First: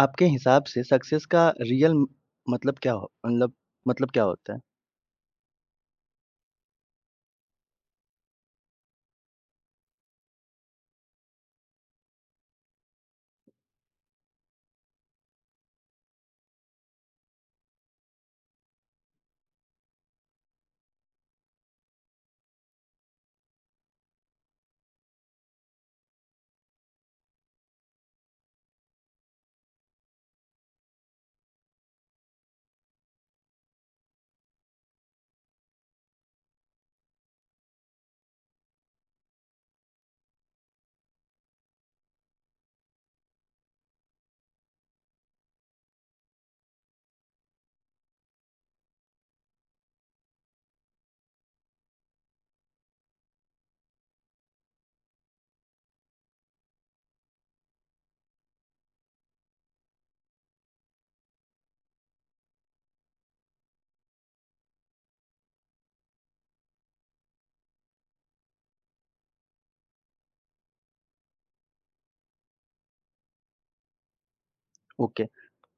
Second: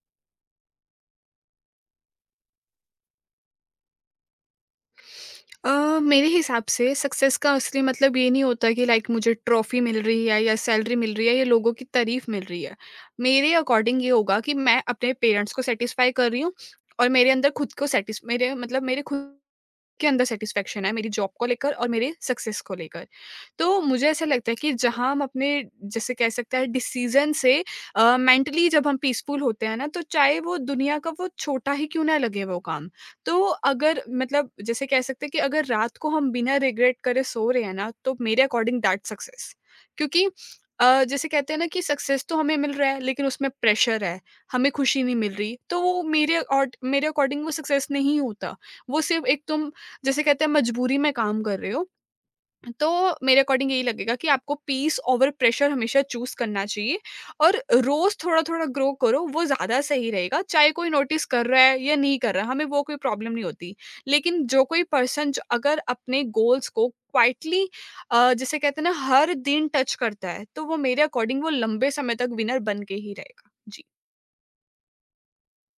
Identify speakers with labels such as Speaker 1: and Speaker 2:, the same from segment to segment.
Speaker 1: आपके हिसाब से सक्सेस का रियल म मतलब क्या हो मतलब मतलब क्या होता है?
Speaker 2: मेरे हिसाब से सक्सेस का असली मतलब ये नहीं होता कि लाइक मुझे ट्रॉफी मिल रही है या सैलरी मिल रही है या लोगों की तारीफ मिल रही है। मेरे अकॉर्डिंग ये होगा कि मैं अपने पेरेंट्स को सेटिस्फाई कर रही हूँ और मेरे अंदर खुद को सेटिस मेरे मतलब मेरे खुद के अंदर सैटिस्फैक्शन है मेरी जॉब को लेकर और मेरे सक्सेस को लेकर। तो मुझे ऐसा लगता है कि जहाँ हम अपने जैसे कह सकते हैं डिसीज़न से मेंटली जब हम पीसफुल होते हैं ना तो चाहे वो दुनिया का वो छोटा ही क्यों ना लगे वो काम। तो अगर मतलब जैसे कह सकते हैं कि अगर रात को हम बिना रिग्रेट करे सो रहे हैं ना तो मेरे अकॉर्डिंग दैट्स सक्सेस। क्योंकि जैसे कहते हैं ना कि सक्सेस तो हमें मिल रहा है लेकिन उसमें प्रेशर है, हमें खुशी नहीं मिल रही। तो वो मेरे और मेरे अकॉर्डिंग वो सक्सेस नहीं होता। वो सिर्फ़ एक तुम जैसे कहते हैं मजबूरी में काम कर रहे हो, तो मेरे अकॉर्डिंग यही लगेगा कि आपको पीस ओवर प्रेशर हमेशा चूज़ करना चाहिए और रोज़ थोड़ा-थोड़ा ग्रो करो, वो ज़्यादा सही रहेगा। चाहे कोई नोटिस कर रहा है या नहीं कर रहा, हमें वो कोई प्रॉब्लम नहीं होती। लेकिन जो कोई पर्सन जो अगर अपने गोल्स को क्वाइटली जिसे कहते हैं ना हर दिन टच करता है, तो वो मेरे अकॉर्डिंग वो लंबे समय तक विनर बन के ही रहेगा। जी।
Speaker 1: ओके।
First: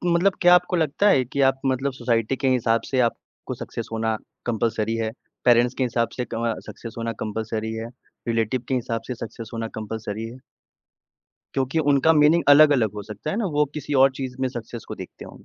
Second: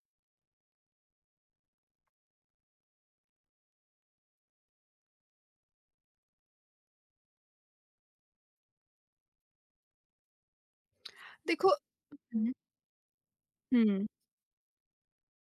Speaker 1: मतलब क्या आपको लगता है कि आप मतलब सोसाइटी के हिसाब से आपको सक्सेस होना कंपल्सरी है, पेरेंट्स के हिसाब से क सक्सेस होना कंपल्सरी है, रिलेटिव के हिसाब से सक्सेस होना कंपल्सरी है?
Speaker 2: देखो।
Speaker 1: क्योंकि उनका मीनिंग
Speaker 2: हुँ,
Speaker 1: अलग-अलग हो सकता है ना, वो किसी
Speaker 2: हुँ।
Speaker 1: और चीज़ में सक्सेस को देखते होंगे।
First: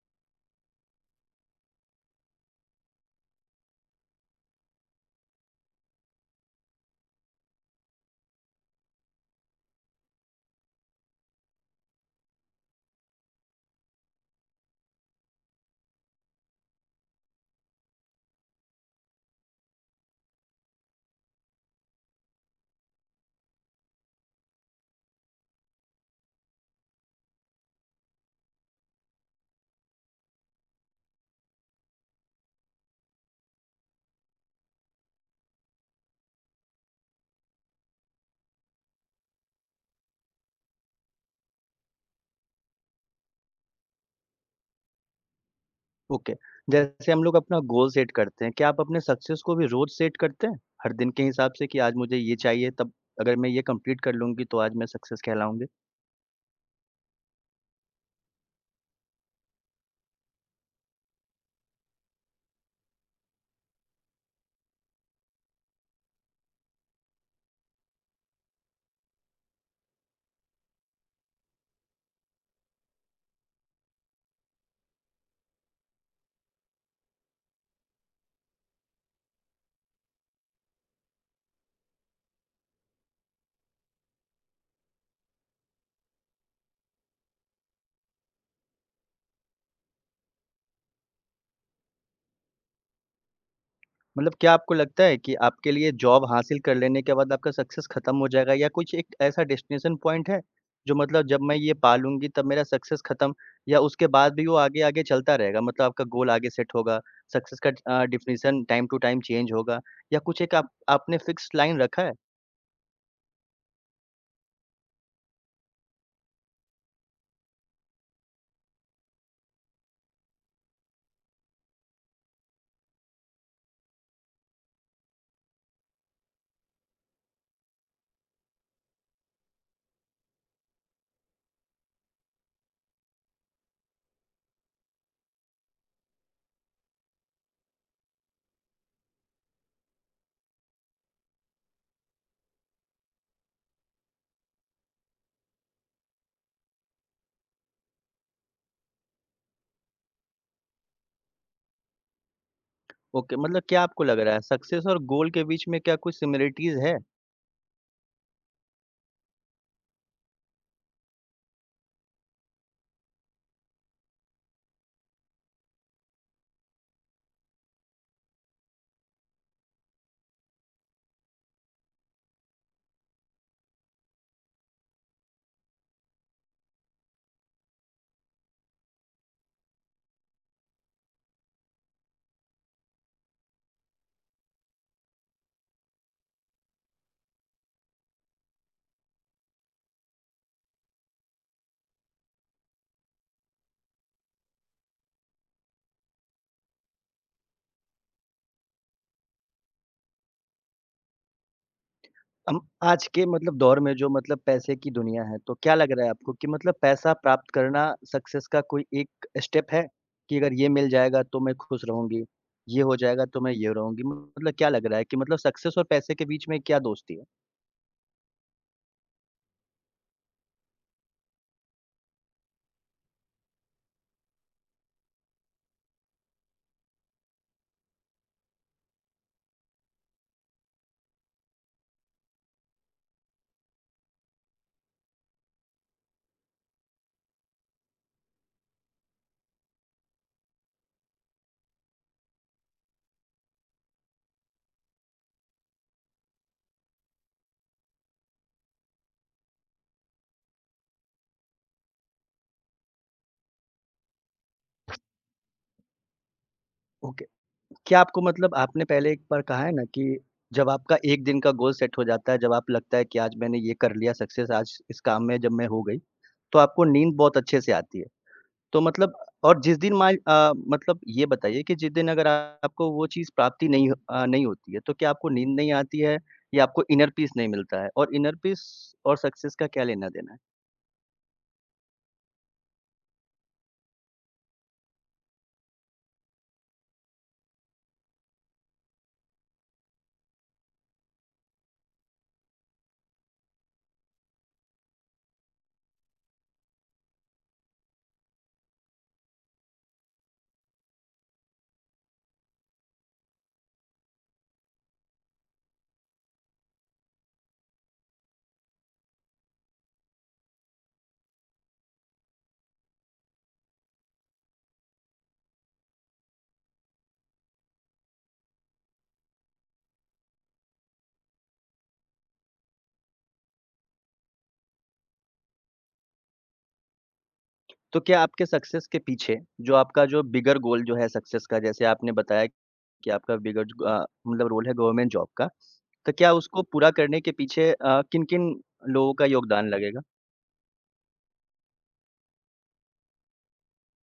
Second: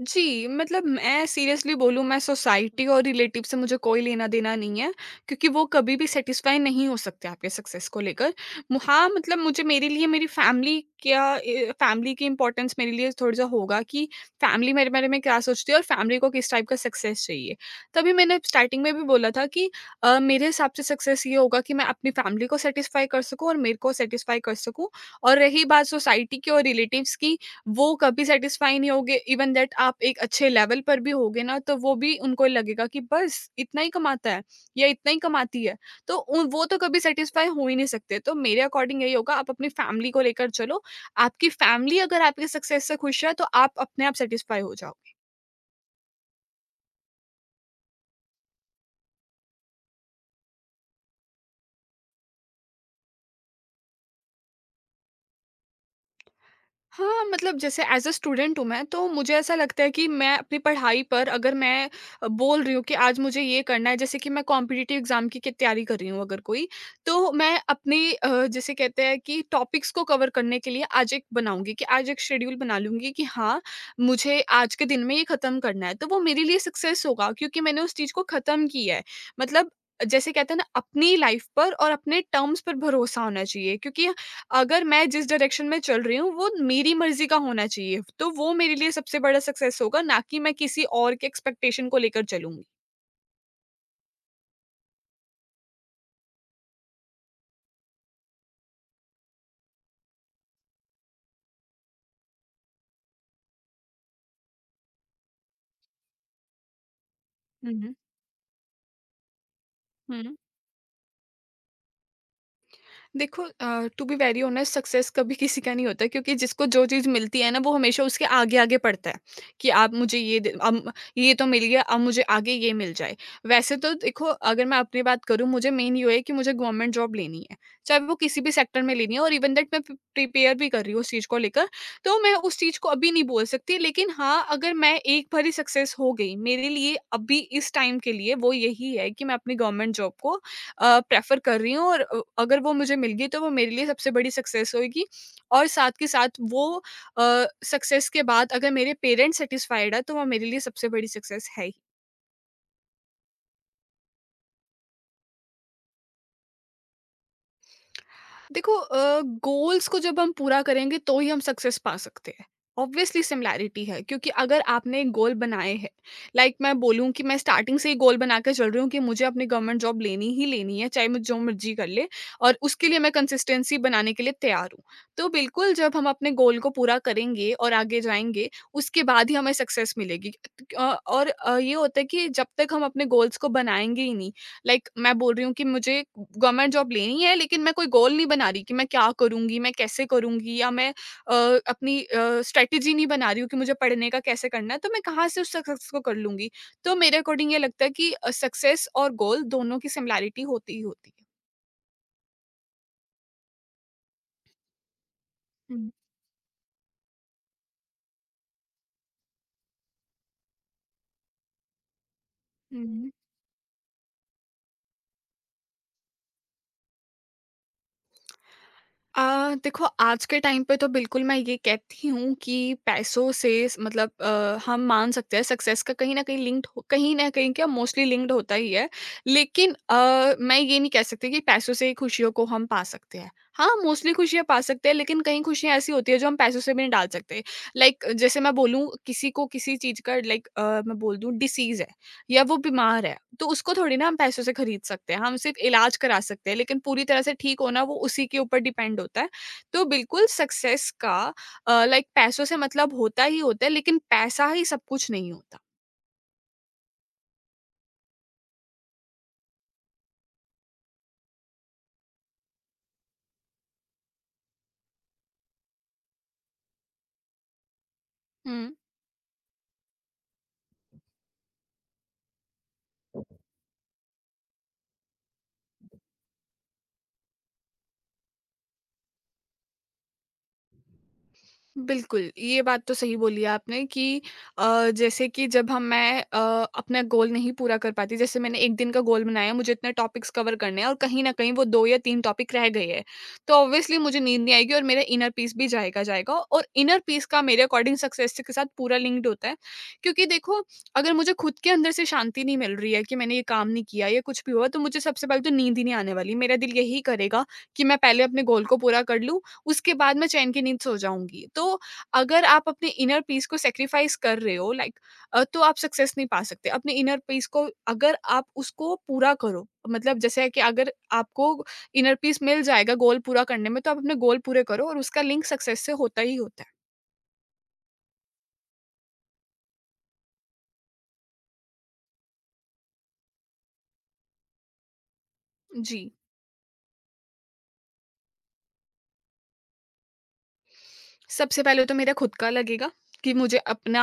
Speaker 2: जी, मतलब मैं सीरियसली बोलूँ मैं सोसाइटी और रिलेटिव से मुझे कोई लेना-देना नहीं है, क्योंकि वो कभी भी सैटिस्फाई नहीं हो सकते आपके सक्सेस को लेकर। मु हाँ, मतलब मुझे मेरे लिए मेरी फैमिली की इम्पोर्टेंस मेरे लिए थोड़ा-सा होगा कि फैमिली मेरे बारे में क्या सोचती है और फैमिली को किस टाइप का सक्सेस चाहिए। तभी मैंने स्टार्टिंग में भी बोला था कि मेरे हिसाब से सक्सेस ये होगा कि मैं अपनी फैमिली को सैटिस्फाई कर सकूँ और मेरे को सैटिस्फाई कर सकूँ। और रही बात सोसाइटी की और रिलेटिव्स की, वो कभी सेटिस्फाई नहीं होगे इवन दैट आप एक अच्छे लेवल पर भी होगे ना तो वो भी उनको लगेगा कि बस इतना ही कमाता है या इतना ही कमाती है। तो वो तो कभी सेटिस्फाई हो ही नहीं सकते। तो मेरे अकॉर्डिंग यही होगा आप अपनी फैमिली को लेकर चलो। आपकी फैमिली अगर आपके सक्सेस से खुश है तो आप अपने आप सेटिस्फाई हो जाओ।
Speaker 1: ओके, जैसे हम लोग अपना गोल सेट करते हैं, क्या आप अपने सक्सेस को भी रोज़ सेट करते हैं? हर दिन के हिसाब से, कि आज मुझे ये चाहिए, तब अगर मैं ये कंप्लीट कर लूँगी तो आज मैं सक्सेस कहलाऊँगी?
Speaker 2: हाँ, मतलब जैसे एज़ अ स्टूडेंट हूँ मैं, तो मुझे ऐसा लगता है कि मैं अपनी पढ़ाई पर अगर मैं बोल रही हूँ कि आज मुझे ये करना है, जैसे कि मैं कॉम्पिटिटिव एग्ज़ाम की क तैयारी कर रही हूँ अगर कोई, तो मैं अपनी जिसे कहते हैं कि टॉपिक्स को कवर करने के लिए आज एक शेड्यूल बना लूँगी कि हाँ, मुझे आज के दिन में ये ख़त्म करना है। तो वो मेरे लिए सक्सेस होगा क्योंकि मैंने उस चीज़ को ख़त्म किया है। मतलब जैसे कहते हैं ना अपनी लाइफ़ पर और अपने टर्म्स पर भरोसा होना चाहिए क्योंकि अगर मैं जिस डायरेक्शन में चल रही हूँ वो मेरी मर्ज़ी का होना चाहिए, तो वो मेरे लिए सबसे बड़ा सक्सेस होगा ना कि मैं किसी और के एक्सपेक्टेशन को लेकर चलूँगी।
Speaker 1: मतलब क्या आपको लगता है कि आपके लिए जॉब हासिल कर लेने के बाद आपका सक्सेस खत्म हो जाएगा, या कुछ एक ऐसा डेस्टिनेशन पॉइंट है, जो मतलब जब मैं ये पा लूँगी तब मेरा सक्सेस खत्म, या उसके बाद भी वो आगे-आगे चलता रहेगा? मतलब आपका गोल आगे सेट होगा, सक्सेस का
Speaker 2: हुँ, हुँ।
Speaker 1: Definition time to time change होगा, या
Speaker 2: हुँ।
Speaker 1: कुछ एक आप आपने फिक्स्ड लाइन रखा है?
Speaker 2: देखो, to be very honest success कभी किसी का नहीं होता क्योंकि जिसको जो चीज़ मिलती है ना वो हमेशा उसके आगे आगे पड़ता है कि आप मुझे ये दे- अब ये तो मिल गया अब मुझे आगे ये मिल जाए। वैसे तो देखो अगर मैं अपनी बात करूँ मुझे मेन ये है कि मुझे गवर्नमेंट जॉब लेनी है चाहे वो किसी भी सेक्टर में लेनी है और इवन दैट मैं प्रिपेयर भी कर रही हूँ उस चीज़ को लेकर। तो मैं उस चीज़ को अभी नहीं बोल सकती लेकिन हाँ अगर मैं एक बार ही सक्सेस हो गई मेरे लिए अभी इस टाइम के लिए वो यही है कि मैं अपनी गवर्नमेंट जॉब को प्रेफ़र कर रही हूँ और अगर वो मुझे मिल गई तो वो मेरे लिए सबसे बड़ी सक्सेस होएगी। और साथ के साथ वो सक्सेस के बाद अगर मेरे पेरेंट्स सैटिस्फाइड है तो वो मेरे लिए सबसे बड़ी सक्सेस है ही।
Speaker 1: ओके, मतलब क्या आपको लग रहा है, सक्सेस और गोल के बीच में क्या कुछ सिमिलरिटीज़ है?
Speaker 2: देखो, गोल्स को जब हम पूरा करेंगे तो ही हम सक्सेस पा सकते हैं। ऑब्वियसली सिमिलैरिटी है क्योंकि अगर आपने एक गोल बनाए हैं। लाइक मैं बोलूँ कि मैं स्टार्टिंग से ही गोल बना के चल रही हूँ कि मुझे अपनी गवर्नमेंट जॉब लेनी ही लेनी है चाहे मुझे जो मर्जी कर ले और उसके लिए मैं कंसिस्टेंसी बनाने के लिए तैयार हूँ। तो बिल्कुल जब हम अपने गोल को पूरा करेंगे और आगे जाएंगे उसके बाद ही हमें सक्सेस मिलेगी। और ये होता है कि जब तक हम अपने गोल्स को बनाएंगे ही नहीं। Like, मैं बोल रही हूँ कि मुझे गवर्नमेंट जॉब लेनी है लेकिन मैं कोई गोल नहीं बना रही कि मैं क्या करूँगी, मैं कैसे करूँगी या मैं अ, अपनी अ, स्ट्रैटेजी नहीं बना रही हूँ कि मुझे पढ़ने का कैसे करना है, तो मैं कहाँ से उस सक्सेस को कर लूँगी? तो मेरे अकॉर्डिंग ये लगता है कि सक्सेस और गोल दोनों की सिमिलैरिटी होती ही होती है।
Speaker 1: आज के मतलब दौर में जो मतलब पैसे की दुनिया है, तो क्या
Speaker 2: हुँ,
Speaker 1: लग रहा है आपको, कि मतलब पैसा प्राप्त करना सक्सेस का कोई एक स्टेप है? कि अगर ये मिल जाएगा तो मैं खुश रहूँगी, ये हो
Speaker 2: हुँ।
Speaker 1: जाएगा तो मैं ये रहूँगी। मतलब क्या लग रहा है कि मतलब सक्सेस और पैसे के बीच में क्या दोस्ती है?
Speaker 2: देखो आज के टाइम पे तो बिल्कुल मैं ये कहती हूँ कि पैसों से स- मतलब अ, हम मान सकते हैं सक्सेस का कहीं ना कहीं लिंक्ड हो, कहीं ना कहीं क्या मोस्टली लिंक्ड होता ही है। लेकिन मैं ये नहीं कह सकती कि पैसों से ही खुशियों को हम पा सकते हैं। हाँ मोस्टली खुशियाँ पा सकते हैं लेकिन कहीं खुशियाँ ऐसी होती है जो हम पैसों से भी नहीं डाल सकते। Like, जैसे मैं बोलूँ किसी को किसी चीज़ का मैं बोल दूँ डिसीज है या वो बीमार है तो उसको थोड़ी ना हम पैसों से खरीद सकते हैं। हम सिर्फ इलाज करा सकते हैं लेकिन पूरी तरह से ठीक होना वो उसी के ऊपर डिपेंड होता है। तो बिल्कुल सक्सेस का लाइक पैसों से मतलब होता ही होता है लेकिन पैसा ही सब कुछ नहीं होता।
Speaker 1: ओके, क्या आपको, मतलब आपने पहले एक बार कहा है ना, कि जब आपका एक दिन का गोल सेट हो जाता है, जब आप लगता है कि आज मैंने ये कर लिया, सक्सेस आज इस काम में जब मैं हो गई, तो आपको नींद बहुत अच्छे से आती है। तो मतलब, और जिस दिन मतलब ये बताइए, कि जिस दिन अगर आपको वो चीज़ प्राप्ति नहीं होती है, तो क्या आपको नींद नहीं आती है, या आपको इनर पीस नहीं मिलता है? और इनर पीस और सक्सेस का क्या लेना-देना है?
Speaker 2: बिल्कुल, ये बात तो सही बोली आपने कि जैसे कि जब हम मैं अ, अपना गोल नहीं पूरा कर पाती, जैसे मैंने 1 दिन का गोल बनाया, मुझे इतने टॉपिक्स कवर करने हैं और कहीं न कहीं वो 2 या 3 टॉपिक रह गए हैं। तो ऑब्वियसली मुझे नींद नहीं आएगी और मेरा इनर पीस भी जाएगा। और इनर पीस का मेरे अकॉर्डिंग सक्सेस के साथ पूरा लिंक्ड होता है। क्योंकि देखो, अगर मुझे खुद के अंदर से शांति नहीं मिल रही है कि मैंने ये काम नहीं किया या कुछ भी हुआ, तो मुझे सबसे पहले तो नींद ही नहीं आने वाली। मेरा दिल यही करेगा कि मैं पहले अपने गोल को पूरा कर लूँ। उसके बाद मैं चैन की नींद सो जाऊँगी। तो अगर आप अपने इनर पीस को सैक्रिफाइस कर रहे हो तो आप सक्सेस नहीं पा सकते। अपने इनर पीस को अगर आप उसको पूरा करो, मतलब जैसे है कि अगर आपको इनर पीस मिल जाएगा गोल पूरा करने में, तो आप अपने गोल पूरे करो और उसका लिंक सक्सेस से होता ही होता है।
Speaker 1: तो क्या आपके सक्सेस के पीछे, जो आपका जो बिगर गोल जो है सक्सेस का, जैसे आपने बताया कि आपका बिगर मतलब रोल है गवर्नमेंट जॉब का,
Speaker 2: जी।
Speaker 1: तो क्या उसको पूरा करने के पीछे किन-किन लोगों का योगदान लगेगा?
Speaker 2: सबसे पहले तो मेरा खुद का लगेगा कि मुझे अपना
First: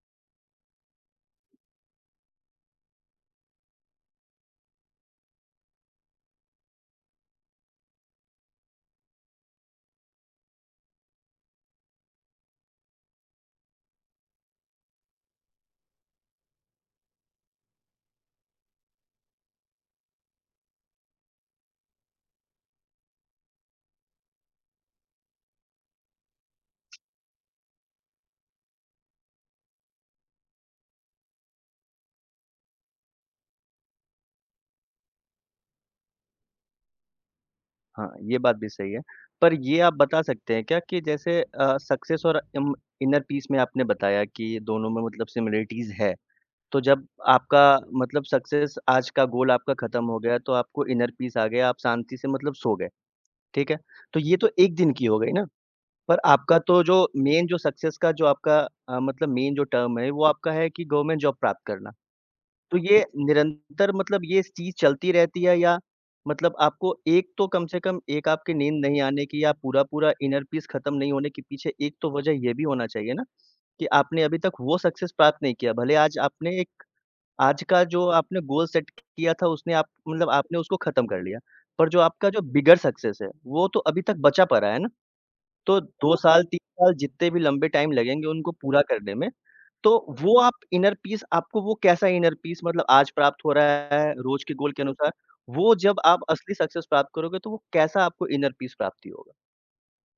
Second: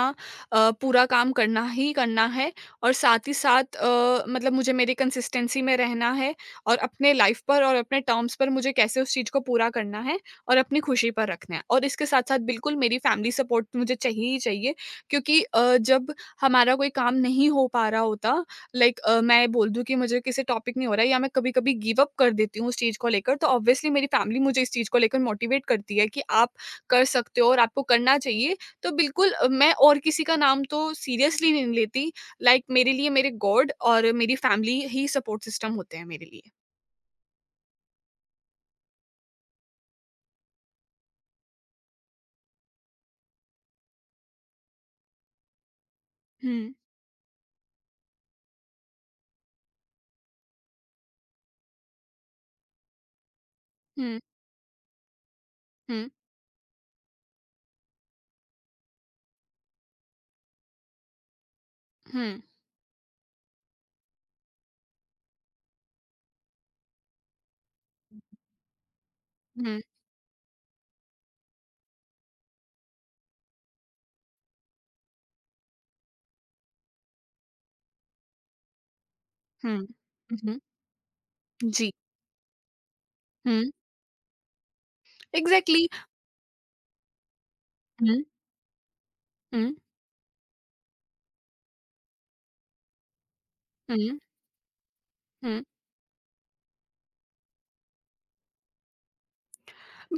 Speaker 2: अ, पूरा काम करना ही करना है और साथ ही साथ मतलब मुझे मेरी कंसिस्टेंसी में रहना है और अपने लाइफ पर और अपने टर्म्स पर मुझे कैसे उस चीज़ को पूरा करना है और अपनी खुशी पर रखना है। और इसके साथ साथ बिल्कुल मेरी फैमिली सपोर्ट मुझे चाहिए ही चाहिए क्योंकि जब हमारा कोई काम नहीं हो पा रहा होता। लाइक मैं बोल दूँ कि मुझे किसी टॉपिक नहीं हो रहा है या मैं कभी कभी गिव अप कर देती हूँ उस चीज़ को लेकर तो ऑब्वियसली मेरी फैमिली मुझे इस चीज़ को लेकर मोटिवेट करती है कि आप कर सकते हो और आपको करना चाहिए। तो बिल्कुल मैं और किसी का नाम तो सीरियसली नहीं लेती। लाइक मेरे लिए मेरे गॉड और मेरी फैमिली ही सपोर्ट सिस्टम होते हैं मेरे लिए।
Speaker 1: हाँ, ये बात भी सही है। पर ये आप बता सकते हैं क्या, कि जैसे सक्सेस और इम इनर पीस में आपने बताया कि दोनों में मतलब सिमिलरिटीज़ है।
Speaker 2: हुँ,
Speaker 1: तो जब आपका मतलब सक्सेस, आज का गोल आपका ख़त्म हो गया, तो आपको इनर पीस आ गया, आप शांति से मतलब सो गए, ठीक है?
Speaker 2: हुँ,
Speaker 1: तो ये तो एक दिन की हो गई ना,
Speaker 2: हुँ,
Speaker 1: पर आपका तो जो मेन जो सक्सेस का जो आपका मतलब मेन जो टर्म है, वो आपका है कि गवर्नमेंट जॉब प्राप्त करना।
Speaker 2: हुँ,
Speaker 1: तो ये निरंतर, मतलब ये चीज़ चलती रहती है, या मतलब आपको एक तो कम से कम, एक आपकी नींद नहीं आने की, या
Speaker 2: हुँ,
Speaker 1: पूरा-पूरा इनर पीस खत्म नहीं होने के पीछे एक तो वजह ये भी होना चाहिए ना, कि आपने अभी तक वो सक्सेस प्राप्त नहीं किया। भले आज आपने एक, आज का जो आपने गोल सेट किया था, उसने
Speaker 2: हुँ।
Speaker 1: आप मतलब
Speaker 2: हुँ,
Speaker 1: आपने
Speaker 2: हुँ।
Speaker 1: उसको खत्म कर लिया। पर
Speaker 2: जी।
Speaker 1: जो आपका जो बिगर सक्सेस है, वो
Speaker 2: हुँ,
Speaker 1: तो अभी तक बचा पड़ा है ना? तो
Speaker 2: एग्ज़ैक्टली।
Speaker 1: 2 साल, 3 साल जितने भी लंबे टाइम
Speaker 2: हुँ,
Speaker 1: लगेंगे उनको पूरा करने में,
Speaker 2: हुँ,
Speaker 1: तो वो आप, इनर पीस आपको वो कैसा इनर पीस मतलब आज प्राप्त हो रहा है
Speaker 2: हुँ,
Speaker 1: रोज़ के गोल के अनुसार,
Speaker 2: हुँ।
Speaker 1: वो जब आप असली सक्सेस प्राप्त करोगे, तो वो कैसा आपको इनर पीस प्राप्ति होगा?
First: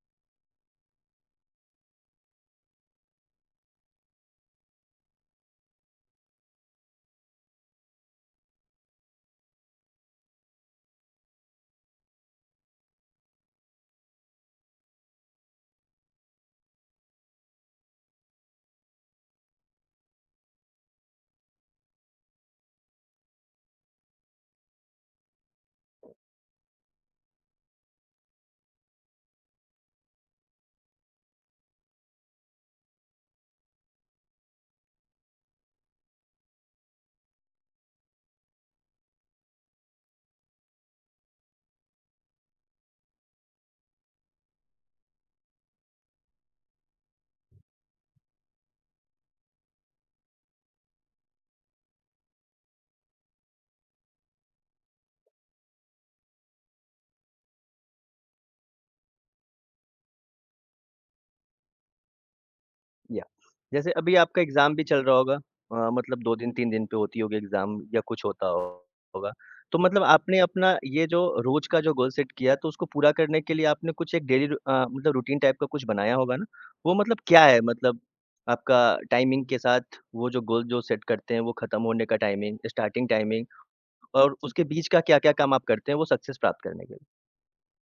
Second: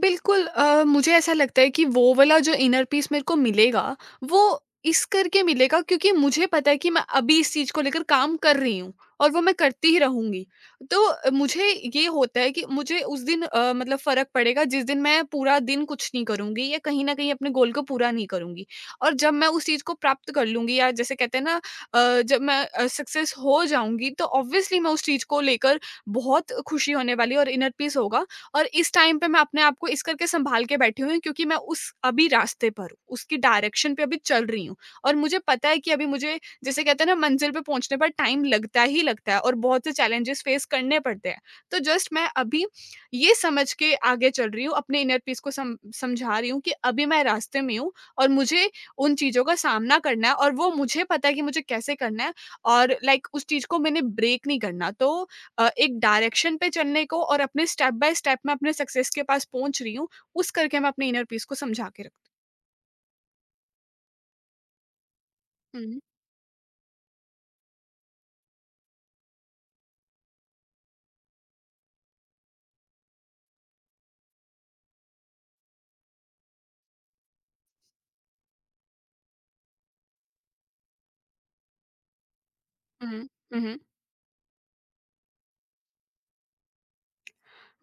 Speaker 2: बिल्कुल मुझे ऐसा लगता है कि वो वाला जो इनर पीस मेरे को मिलेगा, वो इस करके मिलेगा क्योंकि मुझे पता है कि मैं अभी इस चीज़ को लेकर काम कर रही हूँ और वो मैं करती ही रहूँगी। तो मुझे ये होता है कि मुझे उस दिन मतलब फ़र्क पड़ेगा जिस दिन मैं पूरा दिन कुछ नहीं करूँगी या कहीं न कहीं अपने गोल को पूरा नहीं करूँगी। और जब मैं उस चीज़ को प्राप्त कर लूँगी या जैसे कहते हैं ना जब मैं सक्सेस हो जाऊँगी तो ऑब्वियसली मैं उस चीज़ को लेकर बहुत खुशी होने वाली है और इनर पीस होगा। और इस टाइम पे मैं अपने आप को इस करके संभाल के बैठी हुई हूँ क्योंकि मैं उस अभी रास्ते पर हूँ, उसकी डायरेक्शन पे अभी चल रही हूँ। और मुझे पता है कि अभी मुझे जैसे कहते हैं ना मंजिल पे पहुंचने पर टाइम लगता ही लगता है और बहुत से चैलेंजेस फेस करने पड़ते हैं। तो जस्ट मैं अभी ये समझ के आगे चल रही हूँ, अपने इनर पीस को समझा रही हूँ कि अभी मैं रास्ते में हूँ और मुझे उन चीज़ों का सामना करना है और वो मुझे पता है कि मुझे कैसे करना है। और लाइक उस चीज़ को मैंने ब्रेक नहीं करना, तो एक डायरेक्शन पे चलने को और अपने स्टेप बाय स्टेप मैं अपने सक्सेस के पास पहुँच रही हूँ, उस करके मैं अपने इनर पीस को समझा के रखती हूँ।
Speaker 1: या जैसे अभी आपका एग्ज़ाम भी चल रहा होगा,
Speaker 2: हुँ,
Speaker 1: मतलब 2 दिन, 3 दिन पे होती होगी एग्ज़ाम, या कुछ होता होगा। तो मतलब आपने अपना ये जो रोज़ का जो गोल सेट किया, तो उसको पूरा करने के लिए आपने कुछ एक डेली मतलब रूटीन टाइप का कुछ बनाया होगा ना? वो मतलब क्या है, मतलब आपका टाइमिंग के साथ वो जो गोल जो सेट करते हैं, वो ख़त्म होने का टाइमिंग, स्टार्टिंग
Speaker 2: हुँ,
Speaker 1: टाइमिंग,
Speaker 2: हुँ, हुँ।
Speaker 1: और जी। उसके बीच का क्या-क्या काम आप करते हैं वो सक्सेस प्राप्त करने के लिए?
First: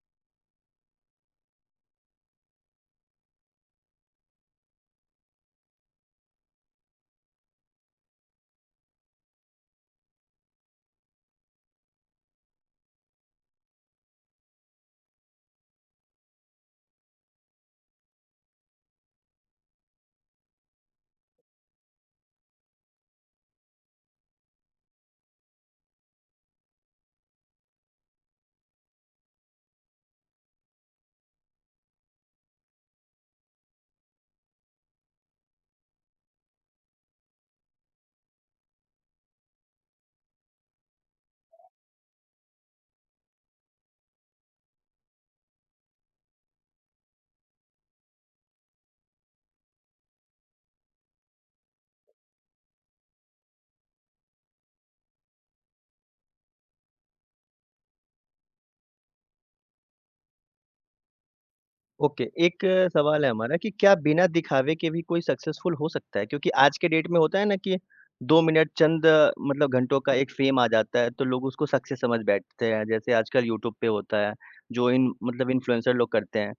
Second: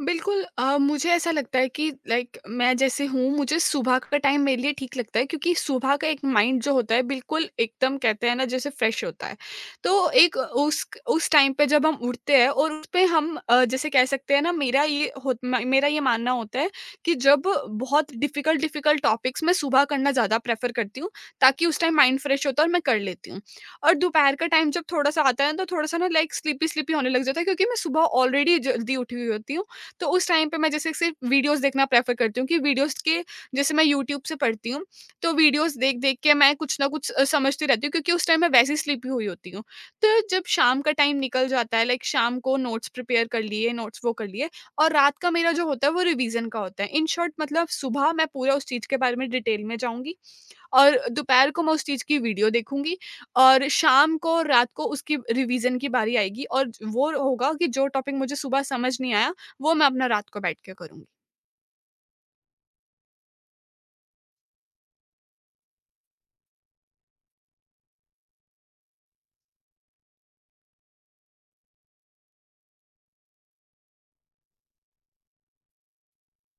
Speaker 2: बिल्कुल मुझे ऐसा लगता है कि लाइक मैं जैसे हूँ, मुझे सुबह का टाइम मेरे लिए ठीक लगता है क्योंकि सुबह का एक माइंड जो होता है बिल्कुल एकदम कहते हैं ना जैसे फ्रेश होता है। तो एक उस टाइम पे जब हम उठते हैं और उस पे हम जैसे कह सकते हैं ना मेरा ये मेरा ये मानना होता है कि जब बहुत डिफिकल्ट डिफिकल्ट टॉपिक्स मैं सुबह करना ज़्यादा प्रेफर करती हूँ ताकि उस टाइम माइंड फ्रेश होता है और मैं कर लेती हूँ। और दोपहर का टाइम जब थोड़ा सा आता है ना तो थोड़ा सा ना लाइक स्लीपी स्लीपी होने लग जाता है क्योंकि मैं सुबह ऑलरेडी जल्दी उठी हुई होती हूँ। तो उस टाइम पे मैं जैसे सिर्फ वीडियोज़ देखना प्रेफ़र करती हूँ कि वीडियोज़ के जैसे मैं यूट्यूब से पढ़ती हूँ, तो वीडियोज़ देख-देख के मैं कुछ न कुछ समझती रहती हूँ क्योंकि उस टाइम मैं वैसे ही स्लीपी हुई होती हूँ। तो जब शाम का टाइम निकल जाता है, लाइक शाम को नोट्स प्रिपेयर कर लिए, नोट्स वो कर लिए, और रात का मेरा जो होता है वो रिवीज़न का होता है। इन शॉर्ट मतलब सुबह मैं पूरा उस चीज़ के बारे में डिटेल में जाऊँगी और दोपहर को मैं उस चीज़ की वीडियो देखूँगी, और शाम को, और रात को उसकी रिवीज़न की बारी आएगी और वो होगा कि जो टॉपिक मुझे सुबह समझ नहीं आया, वो मैं अपना रात को बैठ के करूँगी।
Speaker 1: ओके, एक सवाल है हमारा, कि क्या बिना दिखावे के भी कोई सक्सेसफुल हो सकता है? क्योंकि आज के डेट में होता है ना, कि 2 मिनट, चंद मतलब घंटों का एक फ़ेम आ जाता है, तो लोग उसको सक्सेस समझ बैठते हैं। जैसे आजकल यूट्यूब पे होता है, जो इन मतलब इन्फ्लुएंसर लोग करते हैं।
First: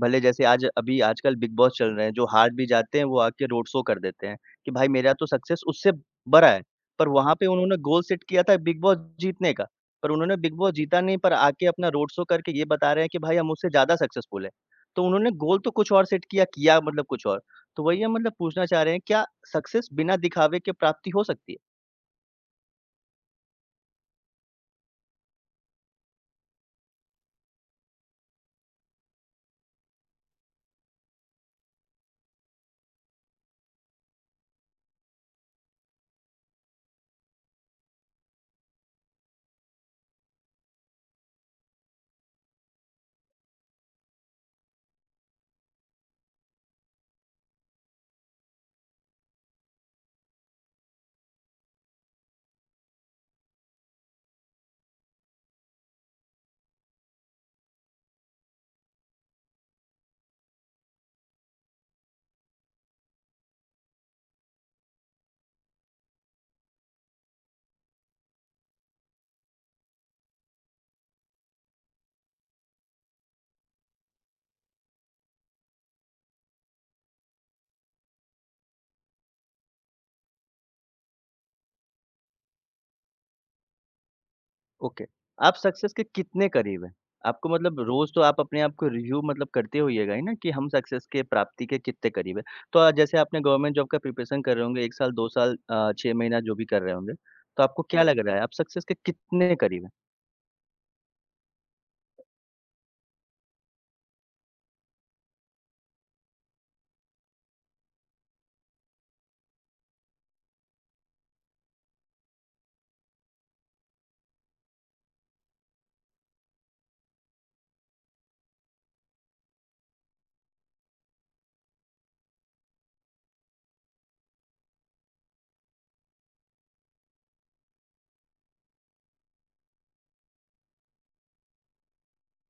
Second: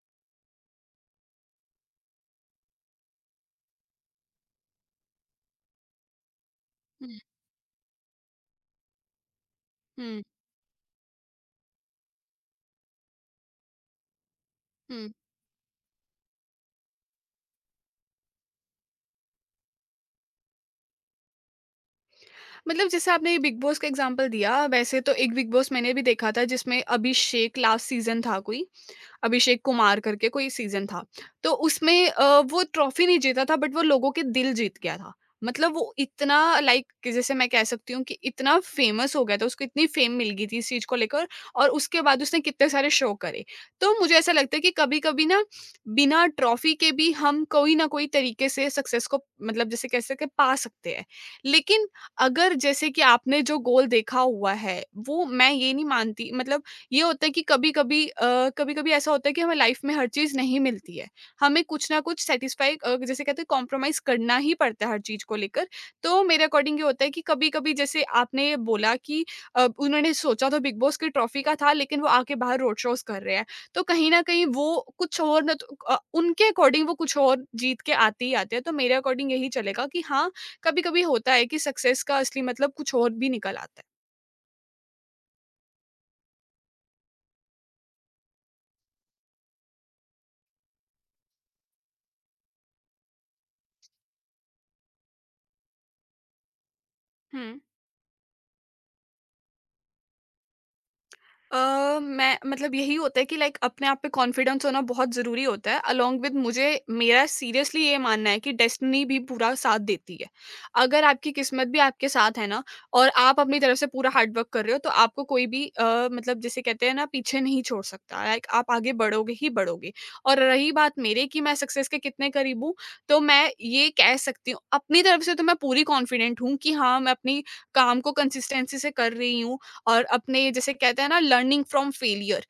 Speaker 1: भले जैसे आज अभी आजकल बिग बॉस चल रहे हैं, जो हार भी जाते हैं वो आके रोड शो कर देते हैं कि भाई मेरा तो सक्सेस उससे बड़ा है। पर
Speaker 2: हुँ,
Speaker 1: वहाँ पे उन्होंने गोल सेट किया था बिग बॉस जीतने का, पर
Speaker 2: हुँ,
Speaker 1: उन्होंने बिग बॉस जीता नहीं, पर आके अपना रोड शो करके ये बता रहे हैं कि भाई, हम उससे ज़्यादा सक्सेसफुल हैं। तो
Speaker 2: हुँ।
Speaker 1: उन्होंने गोल तो कुछ और सेट किया, किया मतलब कुछ और। तो वही हम मतलब पूछना चाह रहे हैं, क्या सक्सेस बिना दिखावे के प्राप्ति हो सकती है?
Speaker 2: मतलब जैसे आपने ये बिग बॉस का एग्ज़ाम्पल दिया, वैसे तो एक बिग बॉस मैंने भी देखा था जिसमें अभिषेक लास्ट सीज़न था कोई। अभिषेक कुमार करके कोई सीजन था। तो उसमें वो ट्रॉफी नहीं जीता था बट वो लोगों के दिल जीत गया था। मतलब वो इतना लाइक जैसे मैं कह सकती हूँ कि इतना फेमस हो गया था, उसको इतनी फेम मिल गई थी इस चीज़ को लेकर, और उसके बाद उसने कितने सारे शो करे। तो मुझे ऐसा लगता है कि कभी-कभी ना बिना ट्रॉफी के भी हम कोई न कोई तरीके से सक्सेस को मतलब जैसे कह सकते हैं पा सकते हैं। लेकिन अगर जैसे कि आपने जो गोल देखा हुआ है, वो मैं ये नहीं मानती। मतलब ये होता है कि कभी-कभी ऐसा होता है कि हमें लाइफ में हर चीज़ नहीं मिलती है। हमें कुछ ना कुछ जैसे कहते हैं कॉम्प्रोमाइज़ करना ही पड़ता है हर चीज़ को लेकर। तो मेरे अकॉर्डिंग ये होता है कि कभी-कभी जैसे आपने बोला कि उन्होंने सोचा तो बिग बॉस की ट्रॉफ़ी का था लेकिन वो आके बाहर रोड शोज़ कर रहे हैं। तो कहीं न कहीं वो कुछ और न तो अ, उनके अकॉर्डिंग वो कुछ और जीत के आते ही आते हैं। तो मेरे अकॉर्डिंग यही चलेगा कि हाँ, कभी-कभी होता है कि सक्सेस का असली मतलब कुछ और भी निकल आता है।
Speaker 1: ओके, आप सक्सेस के कितने करीब हैं? आपको मतलब रोज़ तो आप अपने आप को रिव्यू मतलब करते होइएगा ही ना, कि हम सक्सेस के प्राप्ति के कितने करीब हैं। तो जैसे आपने गवर्नमेंट जॉब का प्रिपरेशन कर रहे होंगे, 1 साल, 2 साल 6 महीना जो भी कर रहे होंगे,
Speaker 2: हुँ।
Speaker 1: तो आपको क्या लग रहा है आप सक्सेस के कितने करीब हैं?
Speaker 2: अ, मैं मतलब यही होता है कि लाइक अपने आप पे कॉन्फिडेंस होना बहुत ज़रूरी होता है, अलोंग विद मुझे मेरा सीरियसली ये मानना है कि डेस्टिनी भी पूरा साथ देती है। अगर आपकी किस्मत भी आपके साथ है ना और आप अपनी तरफ से पूरा हार्ड वर्क कर रहे हो, तो आपको कोई भी मतलब जिसे कहते हैं ना पीछे नहीं छोड़ सकता। लाइक आप आगे बढ़ोगे ही बढ़ोगे। और रही बात मेरे कि मैं सक्सेस के कितने करीब हूँ, तो मैं ये कह सकती हूँ अपनी तरफ से तो मैं पूरी कॉन्फिडेंट हूँ कि हाँ, मैं अपनी काम को कंसिस्टेंसी से कर रही हूँ। और अपने जैसे कहते हैं ना लर्निंग फ्रॉम फेलियर,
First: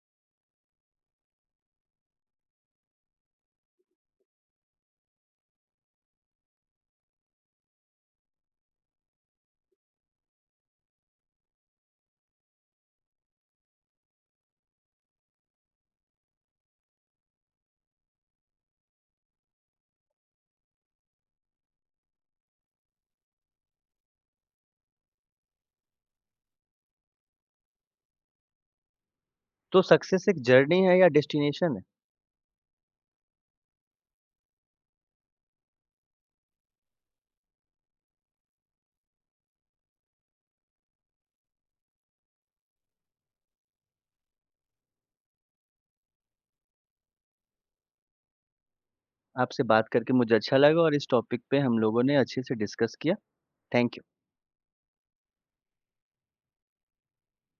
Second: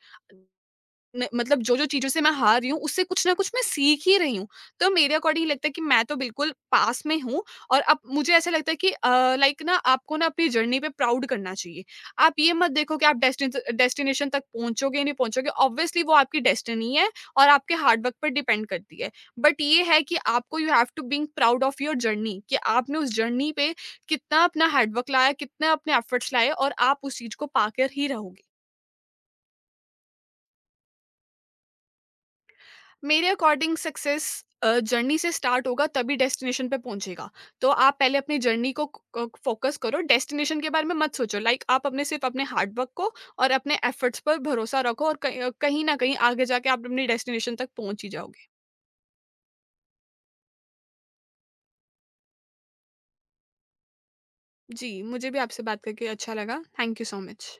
Speaker 2: न मतलब जो-जो चीज़ों से मैं हार रही हूँ, उससे कुछ न कुछ मैं सीख ही रही हूँ। तो मेरे अकॉर्डिंग लगता है कि मैं तो बिल्कुल पास में हूँ। और अब मुझे ऐसा लगता है कि लाइक ना आपको ना अपनी जर्नी पे प्राउड करना चाहिए। आप ये मत देखो कि आप डेस्टिनेशन तक पहुँचोगे, नहीं पहुँचोगे, ऑब्वियसली वो आपकी डेस्टिनी है और आपके हार्ड वर्क पर डिपेंड करती है। बट ये है कि आपको you have to being proud of your journey कि आपने उस जर्नी पे कितना अपना हार्ड वर्क लाया, कितना अपने एफर्ट्स लाए और आप उस चीज़ को पाकर ही रहोगे।
Speaker 1: तो सक्सेस एक जर्नी है या डेस्टिनेशन है?
Speaker 2: मेरे अकॉर्डिंग सक्सेस जर्नी से स्टार्ट होगा तभी डेस्टिनेशन पे पहुंचेगा। तो आप पहले अपनी जर्नी को फोकस करो, डेस्टिनेशन के बारे में मत सोचो। आप अपने सिर्फ अपने हार्डवर्क को और अपने एफर्ट्स पर भरोसा रखो और कहीं ना कहीं आगे जाके आप अपनी डेस्टिनेशन तक पहुंच ही जाओगे।
Speaker 1: आपसे बात करके मुझे अच्छा लगा और इस टॉपिक पे हम लोगों ने अच्छे से डिस्कस किया। Thank you.
Speaker 2: जी, मुझे भी आपसे बात करके अच्छा लगा। Thank you so much.